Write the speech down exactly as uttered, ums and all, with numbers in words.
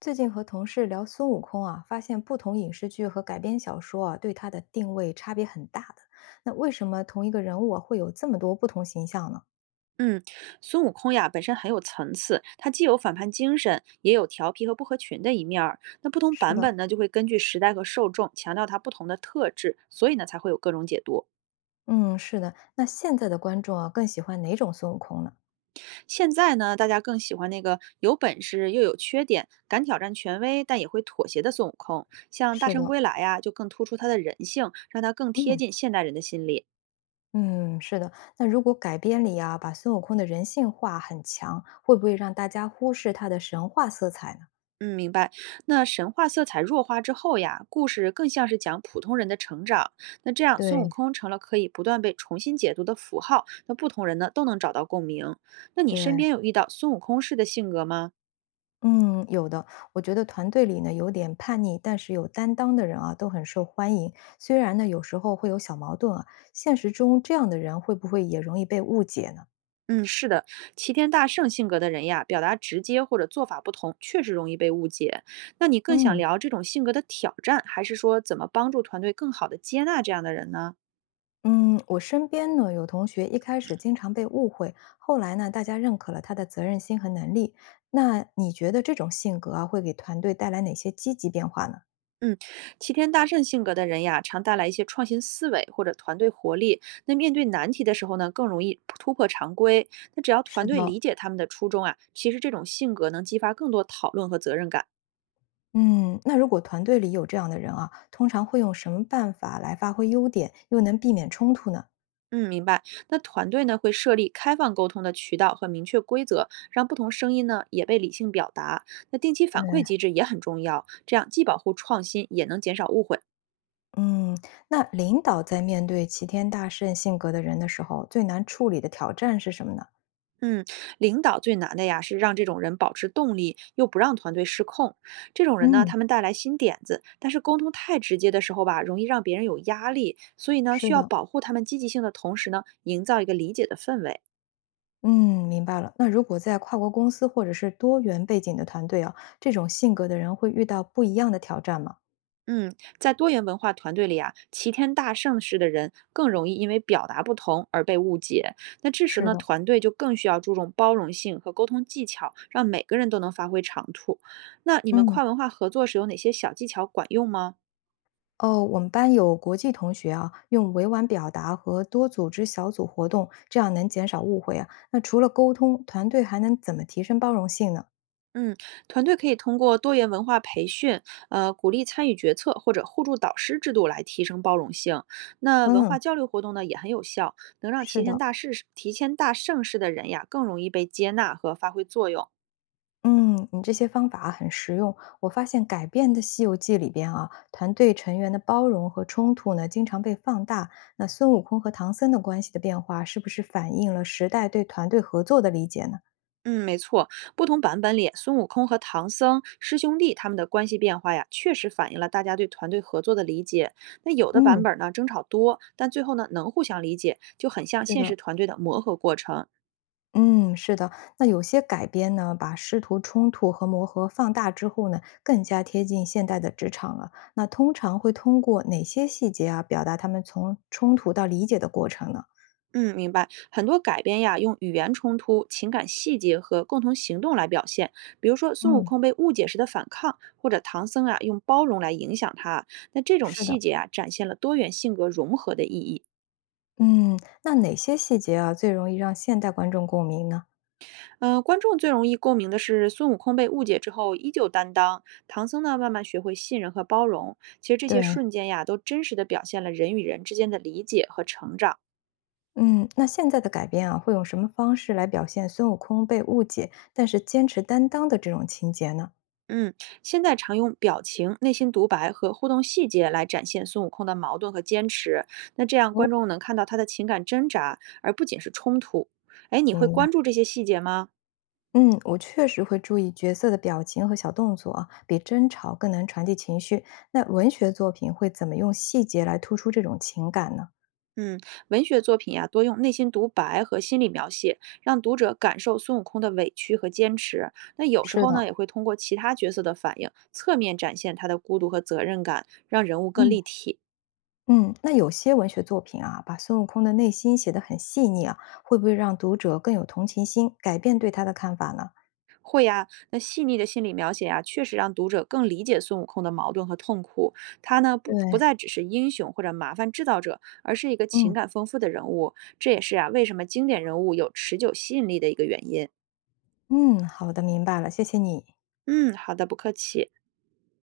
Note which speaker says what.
Speaker 1: 最近和同事聊孙悟空啊，发现不同影视剧和改编小说啊，对他的定位差别很大的。那为什么同一个人物啊，会有这么多不同形象呢？
Speaker 2: 嗯，孙悟空呀，本身很有层次，他既有反叛精神，也有调皮和不合群的一面儿。那不同
Speaker 1: 是
Speaker 2: 版
Speaker 1: 的，
Speaker 2: 本呢，就会根据时代和受众，强调他不同的特质，所以呢，才会有各种解读。
Speaker 1: 嗯，是的。那现在的观众啊，更喜欢哪种孙悟空呢？
Speaker 2: 现在呢，大家更喜欢那个有本事又有缺点，敢挑战权威但也会妥协的孙悟空。像《大
Speaker 1: 是
Speaker 2: 圣
Speaker 1: 的，
Speaker 2: 归来》呀，就更突出他的人性，让他更贴
Speaker 1: 嗯
Speaker 2: 近现代人的心理。
Speaker 1: 嗯，是的。那如果改编里啊，把孙悟空的人性化很强，会不会让大家忽视他的神话色彩呢？
Speaker 2: 嗯，明白。那神话色彩弱化之后呀，故事更像是讲普通人的成长。那这样，孙悟
Speaker 1: 对
Speaker 2: 空成了可以不断被重新解读的符号，那不同人呢都能找到共鸣。那你身
Speaker 1: 对，
Speaker 2: 边有遇到孙悟空式的性格吗？
Speaker 1: 嗯，有的。我觉得团队里呢，有点叛逆但是有担当的人啊，都很受欢迎。虽然呢，有时候会有小矛盾啊，现实中这样的人会不会也容易被误解呢？
Speaker 2: 嗯，是的，齐天大圣性格的人呀，表达直接或者做法不同，确实容易被误解。那你更想
Speaker 1: 嗯
Speaker 2: 聊这种性格的挑战，还是说怎么帮助团队更好的接纳这样的人呢？
Speaker 1: 嗯，我身边呢有同学一开始经常被误会，后来呢，大家认可了他的责任心和能力。那你觉得这种性格啊，会给团队带来哪些积极变化呢？
Speaker 2: 嗯，齐天大圣性格的人呀，常带来一些创新思维或者团队活力。那面对难题的时候呢，更容易突破常规。那只要团
Speaker 1: 是
Speaker 2: 队
Speaker 1: 的，
Speaker 2: 理解他们的初衷啊，其实这种性格能激发更多讨论和责任感。
Speaker 1: 嗯，那如果团队里有这样的人啊，通常会用什么办法来发挥优点，又能避免冲突呢？
Speaker 2: 嗯，明白。那团队呢会设立开放沟通的渠道和明确规则，让不同声音呢也被理性表达。那定期反馈
Speaker 1: 对，
Speaker 2: 机制也很重要，这样既保护创新，也能减少误会。
Speaker 1: 嗯，那领导在面对齐天大圣性格的人的时候，最难处理的挑战是什么呢？
Speaker 2: 嗯，领导最难的呀，是让这种人保持动力，又不让团队失控。这种人呢，
Speaker 1: 嗯，
Speaker 2: 他们带来新点子，但是沟通太直接的时候吧，容易让别人有压力。所以呢，
Speaker 1: 是
Speaker 2: 需要
Speaker 1: 的，
Speaker 2: 保护他们积极性的同时呢，营造一个理解的氛围。
Speaker 1: 嗯，明白了。那如果在跨国公司或者是多元背景的团队啊，这种性格的人会遇到不一样的挑战吗？
Speaker 2: 嗯，在多元文化团队里啊，齐天大圣式的人更容易因为表达不同而被误解。那这时
Speaker 1: 是
Speaker 2: 呢，
Speaker 1: 的，
Speaker 2: 团队就更需要注重包容性和沟通技巧，让每个人都能发挥长处。那你们
Speaker 1: 嗯，
Speaker 2: 跨文化合作时有哪些小技巧管用吗？
Speaker 1: 哦，我们班有国际同学啊，用委婉表达和多组织小组活动，这样能减少误会啊。那除了沟通，团队还能怎么提升包容性呢？
Speaker 2: 嗯，团队可以通过多元文化培训，呃，鼓励参与决策或者互助导师制度来提升包容性。那文化
Speaker 1: 嗯，
Speaker 2: 交流活动呢也很有效，能让齐
Speaker 1: 是
Speaker 2: 天
Speaker 1: 的。
Speaker 2: 大事齐天大盛世的人呀更容易被接纳和发挥作用。
Speaker 1: 嗯，你这些方法啊很实用。我发现改变的《西游记》里边啊，团队成员的包容和冲突呢，经常被放大。那孙悟空和唐僧的关系的变化，是不是反映了时代对团队合作的理解呢？
Speaker 2: 嗯，没错，不同版本里，孙悟空和唐僧师兄弟他们的关系变化呀，确实反映了大家对团队合作的理解。那有的版
Speaker 1: 嗯，
Speaker 2: 本呢争吵多，但最后呢能互相理解，就很像
Speaker 1: 是
Speaker 2: 现实
Speaker 1: 的，
Speaker 2: 团队的磨合过程。
Speaker 1: 嗯，是的。那有些改编呢，把师徒冲突和磨合放大之后呢，更加贴近现代的职场了。那通常会通过哪些细节啊，表达他们从冲突到理解的过程呢？
Speaker 2: 嗯，明白。很多改编呀，用语言冲突、情感细节和共同行动来表现，比如说孙悟
Speaker 1: 嗯，
Speaker 2: 空被误解时的反抗，或者唐僧啊用包容来影响他。那这种
Speaker 1: 是的。
Speaker 2: 细节啊，展现了多元性格融合的意义。
Speaker 1: 嗯，那哪些细节啊，最容易让现代观众共鸣呢？
Speaker 2: 嗯，观众最容易共鸣的是孙悟空被误解之后依旧担当，唐僧呢慢慢学会信任和包容。其实这些
Speaker 1: 对，
Speaker 2: 瞬间呀，都真实的表现了人与人之间的理解和成长。
Speaker 1: 嗯，那现在的改编啊，会用什么方式来表现孙悟空被误解，但是坚持担当的这种情节呢？
Speaker 2: 嗯，现在常用表情、内心独白和互动细节来展现孙悟空的矛盾和坚持。那这样
Speaker 1: 哦，
Speaker 2: 观众能看到他的情感挣扎，而不仅是冲突。哎，你会
Speaker 1: 明白。
Speaker 2: 关注这些细节吗？
Speaker 1: 嗯，我确实会注意角色的表情和小动作啊，比争吵更能传递情绪。那文学作品会怎么用细节来突出这种情感呢？
Speaker 2: 嗯，文学作品呀，多用内心独白和心理描写，让读者感受孙悟空的委屈和坚持。那有时
Speaker 1: 是
Speaker 2: 候呢，
Speaker 1: 的，
Speaker 2: 也会通过其他角色的反应，侧面展现他的孤独和责任感，让人物更
Speaker 1: 嗯
Speaker 2: 立体。
Speaker 1: 嗯，那有些文学作品啊，把孙悟空的内心写得很细腻啊，会不会让读者更有同情心，改变对他的看法呢？
Speaker 2: 那细腻的心理描写啊，确实让读者更理解孙悟空的矛盾和痛苦。他呢，不不
Speaker 1: 对，
Speaker 2: 再只是英雄或者麻烦制造者，而是一个情
Speaker 1: 嗯，
Speaker 2: 感丰富的人物。这也是啊，为什么经典人物有持久吸引力的一个原因。
Speaker 1: 嗯，好的，明白了，谢谢你。
Speaker 2: 嗯，好的，不客气。